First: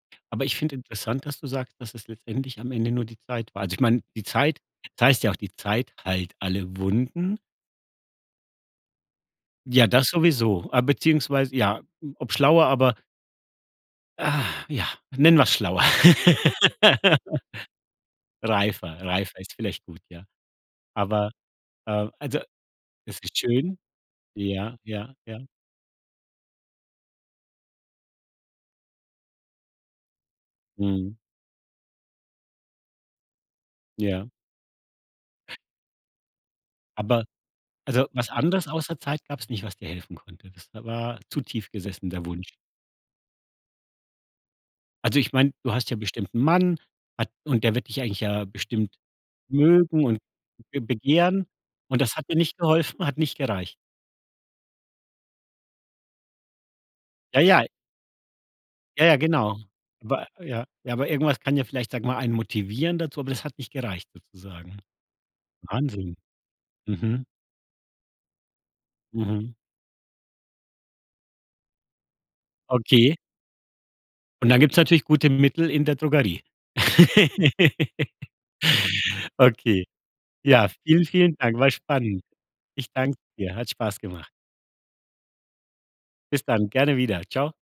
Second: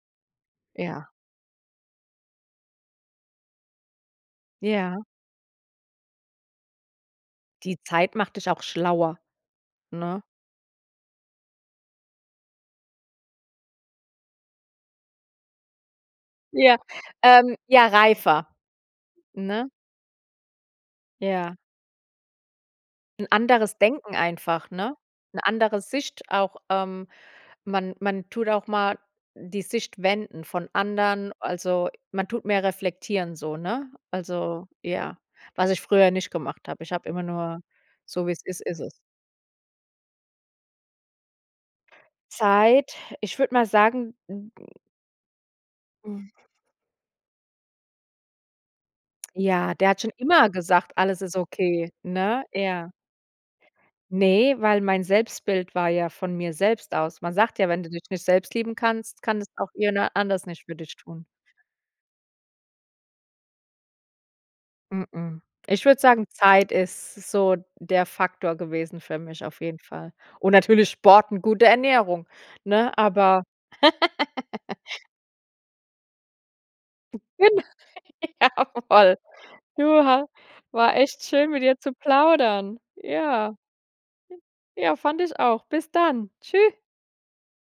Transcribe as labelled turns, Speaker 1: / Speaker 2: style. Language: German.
Speaker 1: Aber ich finde
Speaker 2: Ja.
Speaker 1: interessant, dass du sagst, dass es letztendlich am Ende nur die Zeit war. Also, ich meine, die Zeit es
Speaker 2: Ja.
Speaker 1: heißt ja auch: Die Zeit heilt alle Wunden.
Speaker 2: Die Zeit macht dich auch schlauer,
Speaker 1: Ja, das
Speaker 2: ne?
Speaker 1: sowieso. Ah, beziehungsweise ja, ob schlauer, aber Ach ja, nennen wir's schlauer.
Speaker 2: Ja, ähm, ja reifer,
Speaker 1: Reifer, reifer ist
Speaker 2: ne?
Speaker 1: vielleicht gut, ja. Aber,
Speaker 2: Ja.
Speaker 1: äh, also es
Speaker 2: 'N
Speaker 1: ist schön.
Speaker 2: anderes Denken einfach,
Speaker 1: Ja,
Speaker 2: ne?
Speaker 1: ja,
Speaker 2: 'Ne
Speaker 1: ja.
Speaker 2: andere Sicht auch. Ähm, man man tut auch mal die Sicht wenden von
Speaker 1: Mhm.
Speaker 2: anderen also, man tut mehr reflektieren so, ne?
Speaker 1: Ja.
Speaker 2: Also, ja, was ich früher nicht gemacht habe. Ich habe immer
Speaker 1: Aber
Speaker 2: nur
Speaker 1: also,
Speaker 2: so
Speaker 1: was
Speaker 2: wie es ist,
Speaker 1: anderes
Speaker 2: ist es.
Speaker 1: außer Zeit gab's nicht, was dir helfen konnte? Das da war zu tief gesessen der Wunsch.
Speaker 2: Zeit, ich würde mal sagen, [unintelligible]
Speaker 1: Also, ich meine, du hast ja bestimmt 'nen Mann und der wird dich eigentlich ja bestimmt
Speaker 2: Ja, der hat
Speaker 1: mögen
Speaker 2: schon
Speaker 1: und
Speaker 2: immer
Speaker 1: be
Speaker 2: gesagt, alles ist
Speaker 1: begehren.
Speaker 2: okay,
Speaker 1: Und das hat dir
Speaker 2: ne?
Speaker 1: nicht
Speaker 2: Er
Speaker 1: geholfen, hat nicht gereicht?
Speaker 2: Ne, weil mein Selbstbild war ja von mir selbst aus. Man
Speaker 1: Ja,
Speaker 2: sagt
Speaker 1: ja.
Speaker 2: ja: „Wenn du dich nicht selbst lieben
Speaker 1: Ja, ja,
Speaker 2: kannst, kann es
Speaker 1: genau.
Speaker 2: auch jemand
Speaker 1: Wei
Speaker 2: anders
Speaker 1: ja,
Speaker 2: nicht für
Speaker 1: ja,
Speaker 2: dich
Speaker 1: aber
Speaker 2: tun.“
Speaker 1: irgendwas kann ja vielleicht, sage ich mal, einen motivieren dazu, aber das hat nicht gereicht sozusagen?
Speaker 2: Mh-mh, ich würde
Speaker 1: Wahnsinn.
Speaker 2: sagen, Zeit ist
Speaker 1: Mhm.
Speaker 2: so der Faktor gewesen für mich
Speaker 1: Mhm.
Speaker 2: auf jeden Fall. Und natürlich Sport, 'ne gute Ernährung, ne,
Speaker 1: Okay.
Speaker 2: aber
Speaker 1: Und dann gibt's natürlich gute Mittel in der Drogerie.
Speaker 2: Gen Jawoll. Du
Speaker 1: Okay.
Speaker 2: ha
Speaker 1: Ja,
Speaker 2: war
Speaker 1: vielen,
Speaker 2: echt
Speaker 1: vielen
Speaker 2: schön,
Speaker 1: Dank.
Speaker 2: mit
Speaker 1: War
Speaker 2: dir zu
Speaker 1: spannend.
Speaker 2: plaudern.
Speaker 1: Ich danke
Speaker 2: Ja.
Speaker 1: dir, hat Spaß gemacht.
Speaker 2: Ja, fand ich auch. Bis dann.
Speaker 1: Bis dann
Speaker 2: Tschü
Speaker 1: gerne wieder. Tschau.